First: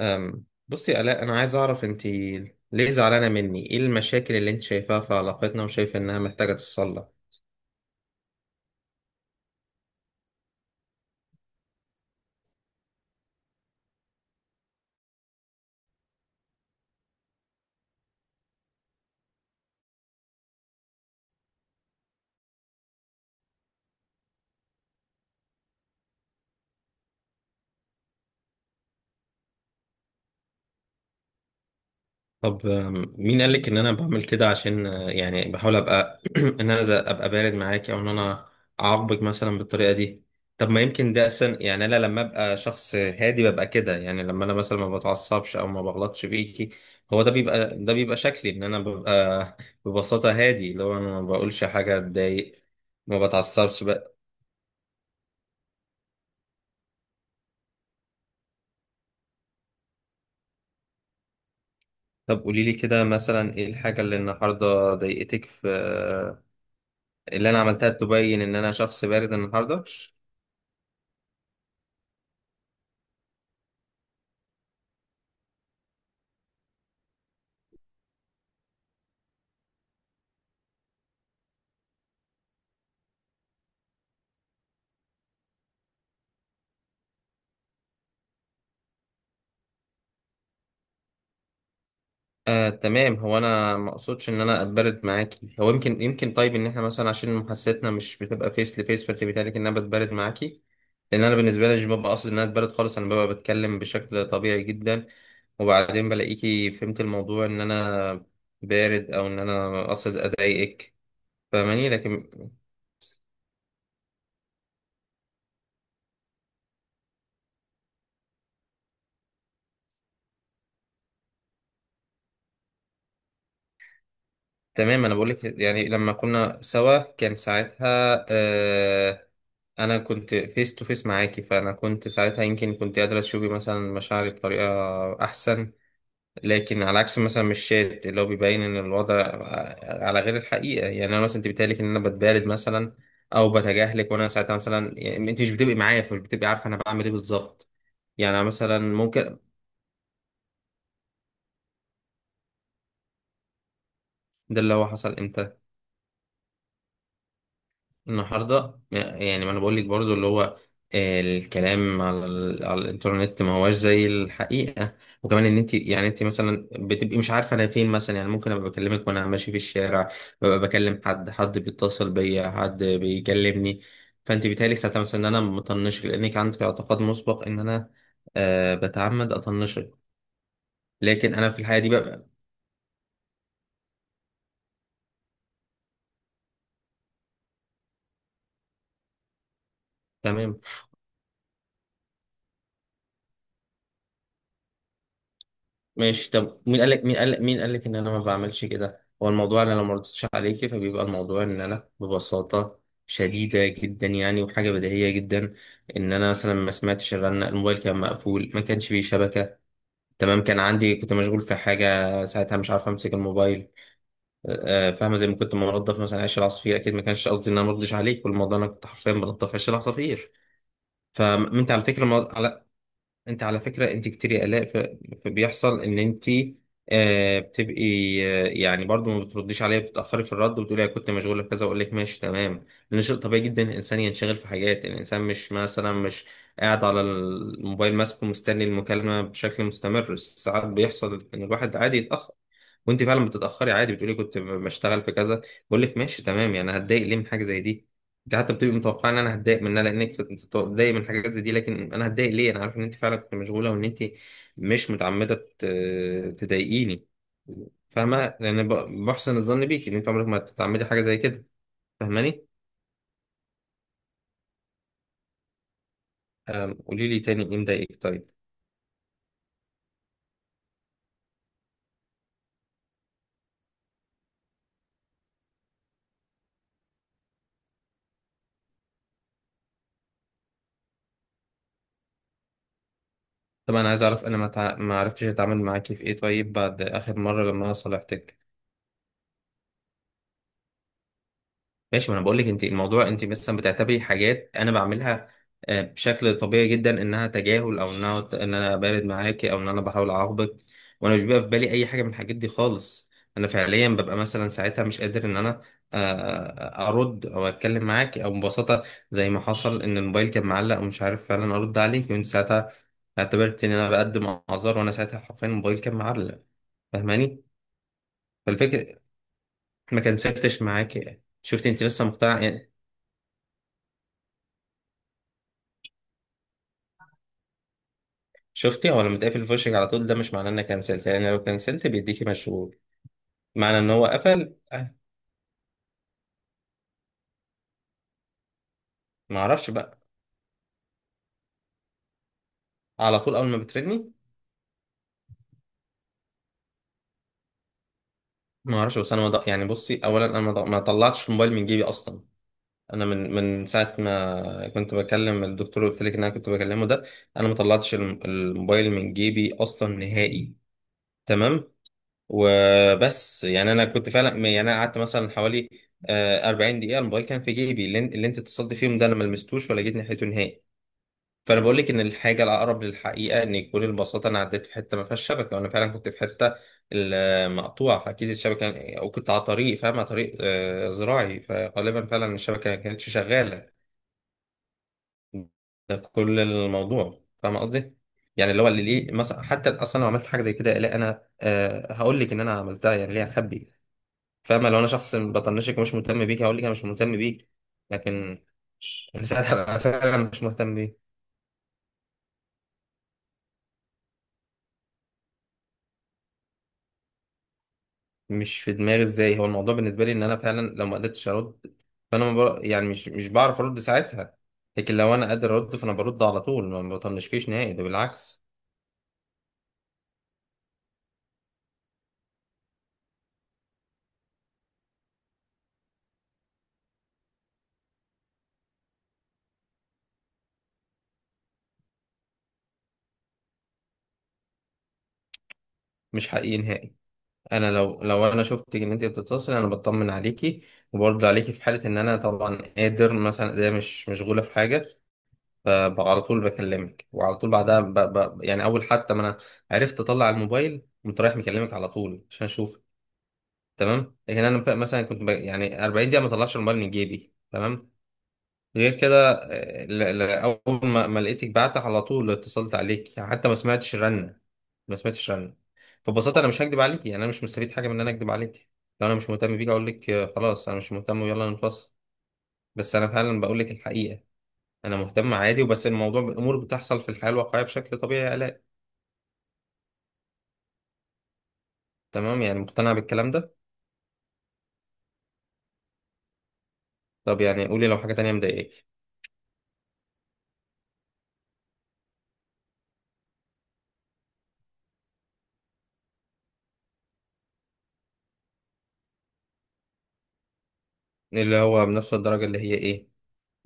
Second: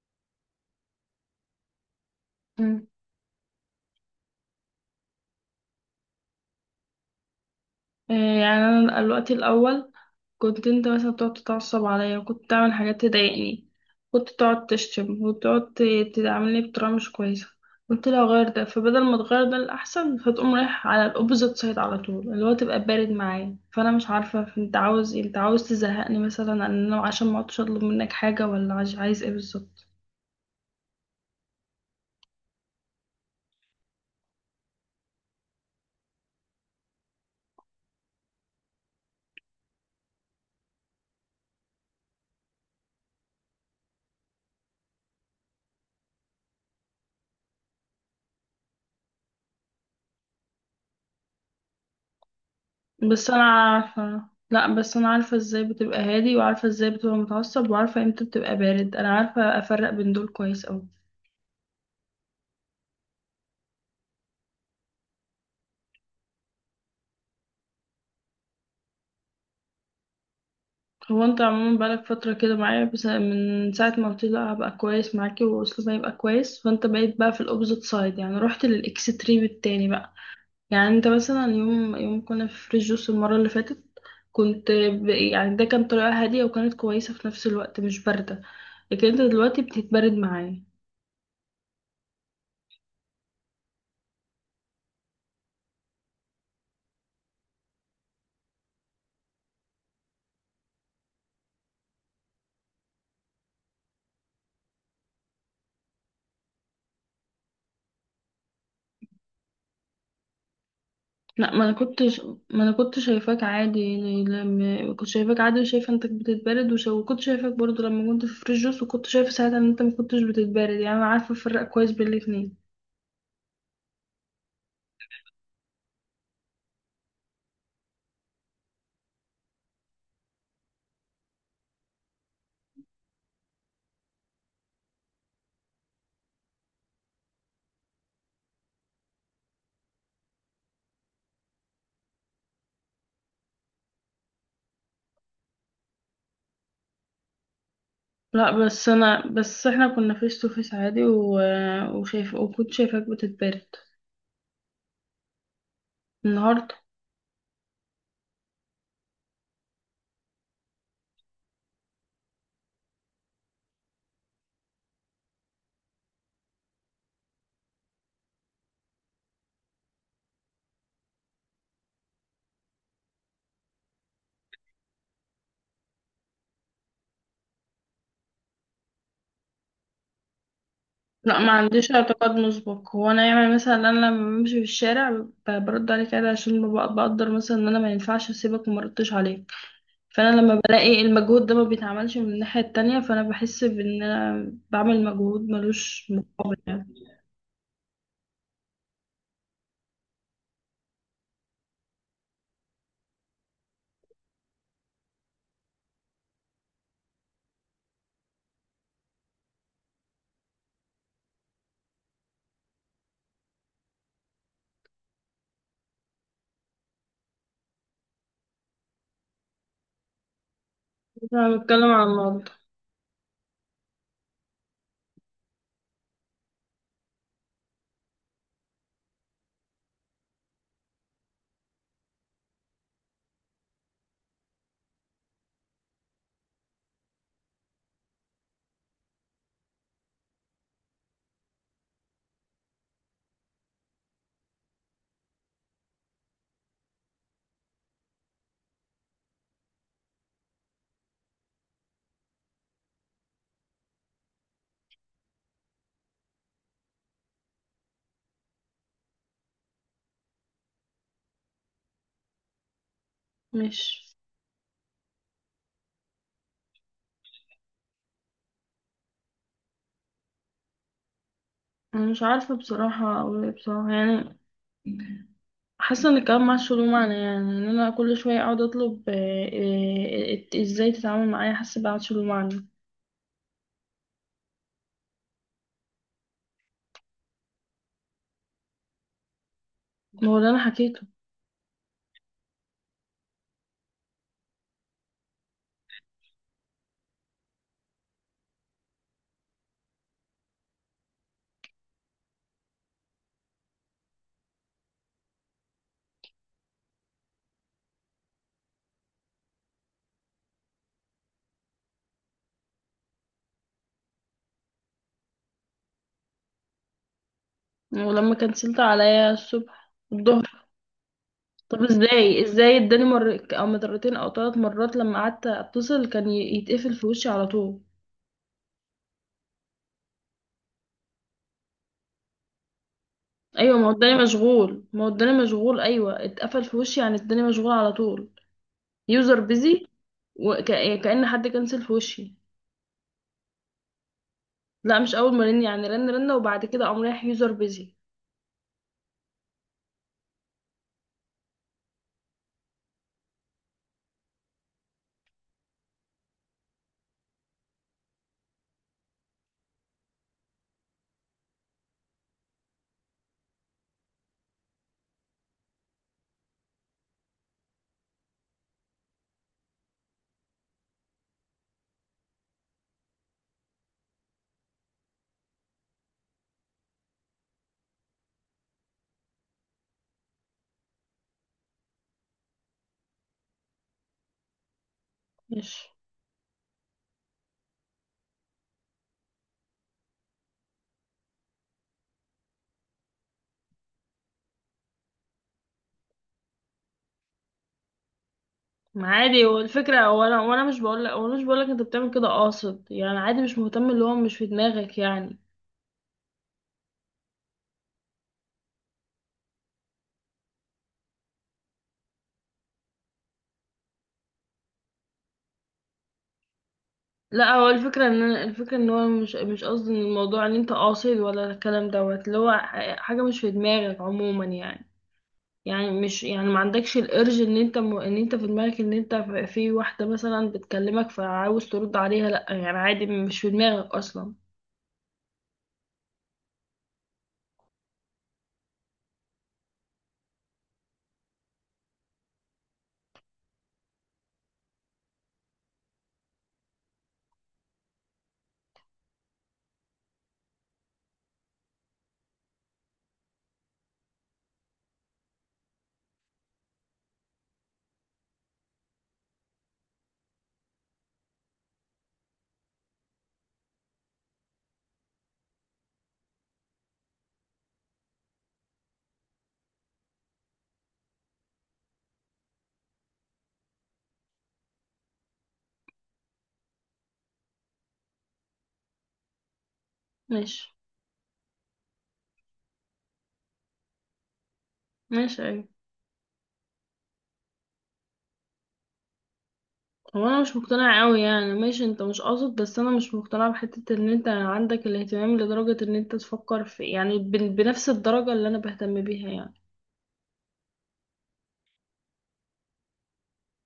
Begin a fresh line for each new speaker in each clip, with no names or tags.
بصي يا آلاء، أنا عايز أعرف أنت
مم.
ليه زعلانة مني؟ إيه المشاكل اللي أنت شايفاها في علاقتنا وشايفة إنها محتاجة تتصلح؟
إيه يعني انا الوقت الاول كنت انت مثلا بتقعد تتعصب عليا، وكنت تعمل حاجات تضايقني. كنت تقعد تشتم وتقعد تعاملني بطريقه مش كويسه. قلت لها غير ده، فبدل ما تغير ده الاحسن، فتقوم رايح على الاوبوزيت سايد على طول، اللي هو تبقى بارد معايا. فانا مش عارفه انت عاوز إيه؟ انت عاوز تزهقني مثلا، ان انا عشان ما اقعدش اطلب منك حاجه؟ ولا عايز ايه بالظبط؟
طب مين قالك إن أنا بعمل كده عشان يعني بحاول أبقى إن أنا أبقى بارد معاكي أو إن أنا أعاقبك مثلا بالطريقة دي؟ طب ما يمكن ده أصلا، يعني أنا لما أبقى شخص هادي ببقى كده، يعني لما أنا مثلا ما بتعصبش أو ما بغلطش فيكي هو ده بيبقى شكلي إن أنا ببقى ببساطة هادي، اللي هو أنا ما بقولش حاجة تضايق. ما
بس انا
بتعصبش.
عارفة. لا بس انا عارفة ازاي بتبقى هادي، وعارفة ازاي بتبقى متعصب، وعارفة امتى بتبقى بارد. انا عارفة افرق بين دول كويس اوي.
طب قولي لي كده مثلا ايه الحاجة اللي النهاردة ضايقتك في اللي انا عملتها تبين ان انا شخص بارد النهاردة.
هو انت عموما بقالك فترة كده معايا، بس من ساعة ما قلت لي لا هبقى كويس معاكي واسلوبي هيبقى كويس، فانت بقيت في الاوبزيت سايد، يعني رحت للاكستريم التاني بقى. يعني انت مثلا يوم كنا في فريش جوس المرة اللي فاتت، يعني ده كان طريقة هادية وكانت كويسة في نفس الوقت، مش باردة. لكن انت دلوقتي بتتبرد معايا.
تمام، هو انا ما اقصدش ان انا اتبرد معاكي، هو يمكن طيب ان احنا مثلا عشان محادثتنا مش بتبقى فيس لفيس، فانت بيتهيألك ان انا بتبرد معاكي. لان انا بالنسبة لي مش ببقى قاصد ان انا اتبرد خالص، انا ببقى بتكلم بشكل طبيعي جدا، وبعدين بلاقيكي فهمت الموضوع ان انا بارد او ان انا قاصد اضايقك.
لا، ما انا
فاهماني؟
كنت
لكن
ما انا كنت شايفاك عادي. يعني لما كنت شايفاك عادي وشايفه انك بتتبرد، وكنت شايفاك برضو لما كنت في فريش جوس، وكنت شايفه ساعتها ان انت ما كنتش بتتبرد. يعني انا عارفه افرق كويس بين الاتنين.
تمام، انا بقول لك، يعني لما كنا سوا كان ساعتها، انا كنت فيس تو فيس معاكي، فانا كنت ساعتها، يمكن كنت قادره تشوفي مثلا مشاعري بطريقه احسن. لكن على عكس مثلا، مش الشات اللي هو بيبين ان الوضع على غير الحقيقه، يعني انا مثلا انت بتقالك ان انا بتبارد مثلا او بتجاهلك، وانا ساعتها مثلا يعني انت مش بتبقي معايا فمش بتبقي عارفه انا بعمل ايه بالظبط. يعني أنا
لا،
مثلا ممكن.
بس احنا كنا فيس تو فيس عادي وشايف، وكنت شايفاك بتتبرد
ده اللي هو حصل امتى؟
النهارده.
النهارده؟ يعني ما انا بقول لك برضو، اللي هو الكلام على، على الانترنت ما هواش زي الحقيقه. وكمان ان انت، يعني انت مثلا بتبقي مش عارفه انا فين مثلا، يعني ممكن ابقى بكلمك وانا ماشي في الشارع، ببقى بكلم حد بيتصل بيا، حد بيكلمني، فانت بيتهيألك ساعتها مثلا ان انا مطنشك، لانك عندك اعتقاد مسبق ان انا أه بتعمد اطنشك. لكن
لا
انا
ما
في الحقيقه دي
عنديش
ببقى.
اعتقاد مسبق. هو انا يعني مثلا انا لما بمشي في الشارع برد عليك عادي، عشان بقدر مثلا ان انا ما ينفعش اسيبك وما ردتش عليك. فانا
تمام،
لما بلاقي المجهود ده ما بيتعملش من الناحية التانية، فانا بحس بان انا بعمل مجهود ملوش
ماشي.
مقابل
طب مين
يعني.
قال لك، مين قال لك ان انا ما بعملش كده؟ هو الموضوع انا لو ما ردتش عليكي فبيبقى الموضوع ان انا ببساطه شديده جدا، يعني وحاجه بديهيه جدا ان انا مثلا ما سمعتش الرنه، الموبايل كان مقفول، ما كانش فيه شبكه، تمام؟ كان عندي، كنت مشغول في حاجه ساعتها مش عارف امسك الموبايل. فاهمه؟ زي ما كنت منظف مثلا عيش العصافير، اكيد ما كانش قصدي ان انا ما ردش عليك، والموضوع انا كنت حرفيا بنظف عيش العصافير.
انا
فانت على
بتكلم
فكره،
عن الموضوع.
انت على فكرة انت كتير قلق فبيحصل ان انت آه بتبقي آه، يعني برضو ما بترديش عليا، بتتأخري في الرد وبتقولي انا كنت مشغولة بكذا، اقول لك ماشي تمام، لان شيء طبيعي جدا الانسان ينشغل في حاجات. يعني الانسان مش مثلا مش قاعد على الموبايل ماسكه مستني المكالمة بشكل مستمر، ساعات بيحصل ان الواحد عادي يتأخر. وانت فعلا بتتاخري عادي، بتقولي كنت بشتغل في كذا، بقول لك ماشي تمام، يعني هتضايق ليه من حاجه زي دي؟ انت حتى بتبقي متوقعه ان انا هتضايق منها لانك بتضايق من حاجات زي دي، لكن انا هتضايق ليه؟ انا عارف ان انت فعلا كنت مشغوله وان انت مش متعمده تضايقيني. فاهمه؟ لان بحسن الظن بيكي ان انت عمرك ما تتعمدي حاجه زي كده. فاهماني؟
مش
قولي لي تاني ايه مضايقك، طيب.
أنا مش عارفة بصراحة اقول ايه بصراحة يعني. حاسة ان الكلام معاش له معنى، يعني ان انا كل شوية اقعد اطلب ازاي تتعامل معايا. حاسة معاش له معنى.
طب انا عايز اعرف انا ما عرفتش اتعامل معاكي في ايه طيب بعد اخر مره لما انا صالحتك؟
ما هو اللي انا حكيته.
ماشي، ما انا بقول لك انت الموضوع، انت مثلا بتعتبري حاجات انا بعملها بشكل طبيعي جدا انها تجاهل، او انها ان انا بارد معاكي، او ان انا بحاول اعاقبك، وانا مش بيبقى في بالي اي حاجه من الحاجات دي خالص. انا فعليا ببقى مثلا ساعتها مش قادر ان انا ارد او اتكلم معاكي، او ببساطه زي ما حصل ان الموبايل كان معلق ومش عارف فعلا ارد عليك، وانت ساعتها اعتبرت ان انا بقدم اعذار، وانا ساعتها حرفيا الموبايل كان معلق. فاهماني؟
ولما كنسلت
فالفكره
عليا الصبح
ما كنسلتش
الظهر؟
معاكي، شفت؟
طب
انت لسه مقتنعه
ازاي،
يعني.
اداني مر او مرتين او ثلاث مرات لما قعدت اتصل كان يتقفل في وشي على طول.
شفتي هو لما تقفل في وشك على طول ده مش معناه انك كنسلت، لان لو كنسلت بيديكي مشغول،
ايوه،
معنى
ما
ان
هو
هو
الدنيا
قفل
مشغول
أه.
ما هو الدنيا مشغول ايوه، اتقفل في وشي يعني الدنيا مشغول على طول. يوزر
ما اعرفش
بيزي،
بقى،
وكأن حد كنسل في وشي.
على طول اول ما بترني.
لا مش اول ما رن، يعني رن رن وبعد كده قام رايح يوزر بيزي.
ما اعرفش، بس انا ما ض- يعني بصي، اولا انا ما طلعتش الموبايل من جيبي اصلا. انا من ساعه ما كنت بكلم الدكتور اللي قلت لك ان انا كنت بكلمه ده، انا ما طلعتش الموبايل من جيبي اصلا نهائي، تمام؟ وبس، يعني انا كنت فعلا، يعني انا قعدت مثلا حوالي 40 دقيقه الموبايل كان في جيبي، اللي انت اتصلت فيهم ده انا ما لمستوش ولا جيت ناحيته نهائي. فانا بقول لك ان الحاجه الاقرب للحقيقه ان يكون البساطه انا عديت في حته ما فيهاش شبكه، وانا فعلا كنت في حته المقطوعه، فاكيد الشبكه، او كنت على طريق، فاهم، على طريق زراعي، فغالبا فعلا الشبكه ما كانتش شغاله.
ماشي.
ده كل الموضوع، فاهم قصدي؟ يعني اللي هو، اللي ليه مثلا حتى اصلا لو عملت حاجه زي كده، لا انا هقول لك ان انا عملتها، يعني ليه اخبي؟ فاهمه؟ لو انا شخص بطنشك ومش مهتم بيك هقول لك انا مش مهتم بيك. لكن
ما
انا
عادي هو
ساعتها أبقى
الفكره،
فعلا
وانا
مش
وانا
مهتم
مش
بيك.
بقول لك وانا مش بقول لك انت بتعمل كده قاصد يعني. عادي مش مهتم، اللي هو مش في دماغك يعني.
مش في دماغي ازاي؟ هو الموضوع بالنسبه لي ان انا فعلا لو ما قدرتش ارد فانا ما بر... يعني مش بعرف ارد ساعتها، لكن لو انا قادر ارد فانا برد على طول، ما بطنشكيش
لا هو
نهائي، ده
الفكره،
بالعكس.
الفكره ان هو مش قصدي، ان الموضوع ان انت قاصد، ولا الكلام دوت، اللي هو حاجه مش في دماغك عموما يعني. يعني مش يعني ما عندكش الارج ان انت، ان انت في دماغك ان انت في واحدة مثلا بتكلمك فعاوز ترد عليها. لا يعني عادي مش في دماغك اصلا.
مش حقيقي نهائي. انا لو انا شفتك ان انت بتتصل انا بطمن عليكي وبرد عليكي في حاله ان انا طبعا قادر، مثلا ده مش مشغوله في حاجه، فعلى طول بكلمك، وعلى طول بعدها يعني اول حتى ما انا عرفت اطلع الموبايل قمت رايح مكلمك على طول عشان اشوف، تمام؟ لكن انا مثلا كنت يعني 40 دقيقه ما اطلعش الموبايل من جيبي، تمام؟ غير كده اول ما لقيتك بعت على طول اتصلت عليك، حتى ما سمعتش رنه، ما سمعتش رنه. فببساطه انا مش هكدب عليك، يعني انا مش مستفيد حاجه من ان انا اكدب عليك. لو انا مش مهتم بيك اقول لك خلاص انا مش مهتم ويلا نتواصل. بس انا فعلا بقول لك الحقيقه، انا مهتم عادي، وبس الموضوع امور بتحصل في الحياه الواقعيه بشكل طبيعي يا الاء.
ماشي.
تمام، يعني مقتنع بالكلام ده؟
ماشي ايوه.
طب يعني قولي لو حاجه تانية مضايقاك.
هو انا مش مقتنعة قوي، يعني ماشي انت مش قاصد، بس انا مش مقتنعة بحتة ان انت عندك الاهتمام لدرجة ان انت تفكر في، يعني بنفس الدرجة اللي انا بهتم بيها يعني.
اللي هو بنفس الدرجه اللي هي ايه؟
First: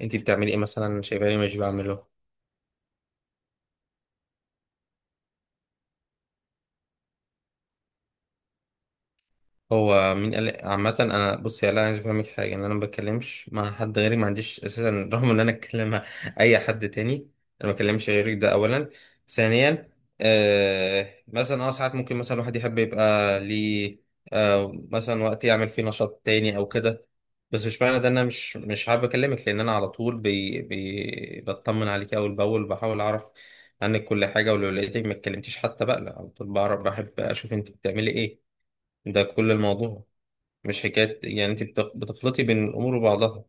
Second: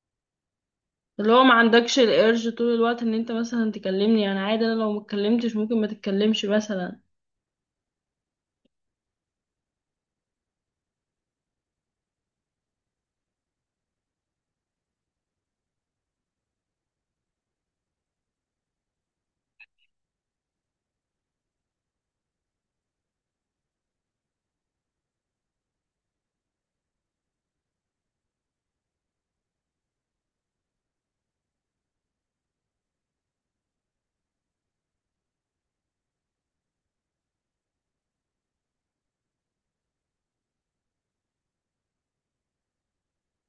انتي بتعملي ايه مثلا
اللي
شايفاني
هو ما
مش
عندكش
بعمله؟
الارج طول الوقت ان انت مثلا تكلمني. يعني عادي، انا لو ما اتكلمتش ممكن ما تتكلمش مثلا.
هو مين قال؟ عامة انا بصي، انا عايز افهمك حاجة، ان انا ما بتكلمش مع حد غيري، ما عنديش اساسا، رغم ان انا اتكلم مع اي حد تاني، انا ما بتكلمش غيرك، ده اولا. ثانيا، آه مثلا اه ساعات ممكن مثلا الواحد يحب يبقى ليه آه مثلا وقت يعمل فيه نشاط تاني او كده، بس مش معنى ده ان انا مش حابب اكلمك، لان انا على طول بي بي بطمن عليك اول باول، بحاول اعرف عنك كل حاجة، ولو لقيتك ما اتكلمتيش حتى بقى لا، على طول بعرف، بحب اشوف انت بتعملي ايه. ده كل الموضوع، مش حكاية. يعني انت بتخلطي بين الامور وبعضها.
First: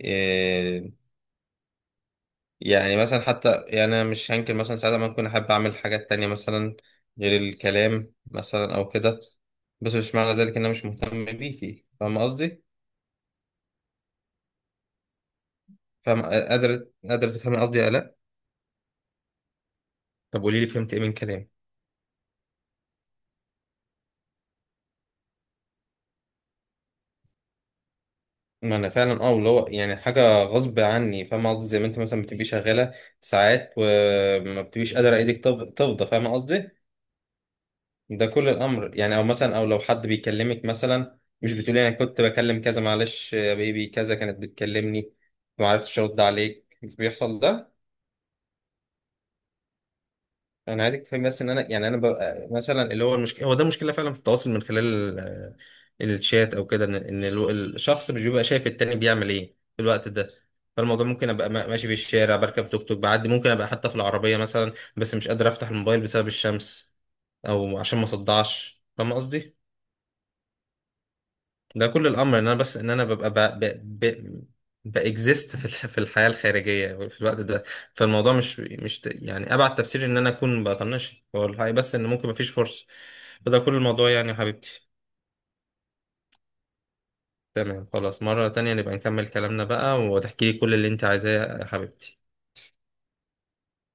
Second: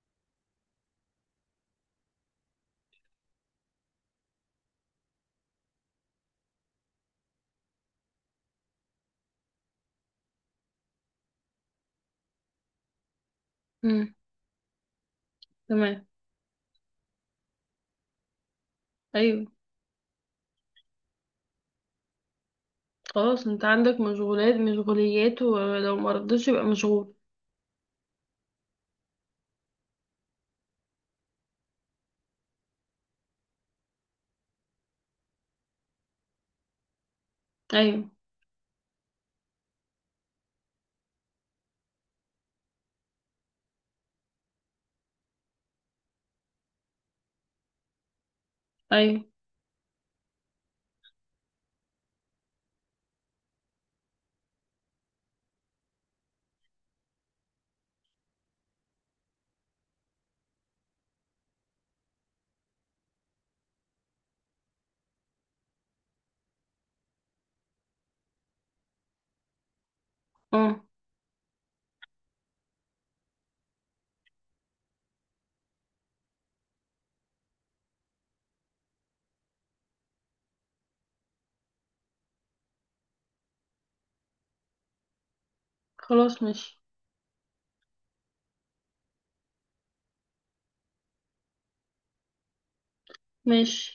إيه؟ يعني مثلا، حتى يعني انا مش هنكر مثلا ساعات ما كنت احب اعمل حاجات تانية مثلا غير الكلام مثلا او كده، بس مش معنى ذلك ان انا مش مهتم بيكي. فاهم قصدي؟
امم. تمام
فاهم؟ قادر، تفهمي قصدي ولا لا؟
ايوه.
طب قولي لي فهمت ايه من كلامي؟
خلاص انت عندك مشغولات مشغوليات، ولو مرضتش يبقى مشغول.
ما انا فعلا اه اللي هو يعني حاجه غصب عني، فاهمه قصدي؟ زي ما انت مثلا بتبقي شغاله ساعات وما بتبقيش قادره ايدك تفضى، فاهمه قصدي؟
ايوه.
ده كل الامر، يعني او مثلا او لو حد بيكلمك مثلا مش بتقولي انا كنت بكلم كذا معلش يا بيبي كذا كانت بتكلمني ما عرفتش ارد عليك، مش بيحصل ده.
ايوه
انا عايزك تفهمي بس ان انا، يعني انا ببقى مثلا اللي هو، المشكله هو ده مشكله فعلا في التواصل من خلال الشات او كده، ان الشخص مش بيبقى شايف التاني بيعمل ايه في الوقت ده. فالموضوع ممكن ابقى ماشي في الشارع، بركب توك توك بعدي، ممكن ابقى حتى في العربيه مثلا بس مش قادر افتح الموبايل بسبب الشمس، او عشان ما صدعش، فاهم قصدي؟
اه
ده كل الامر، ان انا بس ان انا ببقى ب... ب... ب... باكزيست في في الحياه الخارجيه في الوقت ده. فالموضوع مش يعني ابعد تفسير ان انا اكون بطنش هو الحقيقه، بس ان ممكن مفيش فرصه. فده كل الموضوع يعني يا حبيبتي.
خلاص. ماشي
تمام، خلاص. مره تانية نبقى نكمل كلامنا بقى وتحكي لي كل اللي انت عايزاه يا حبيبتي.
ماشي.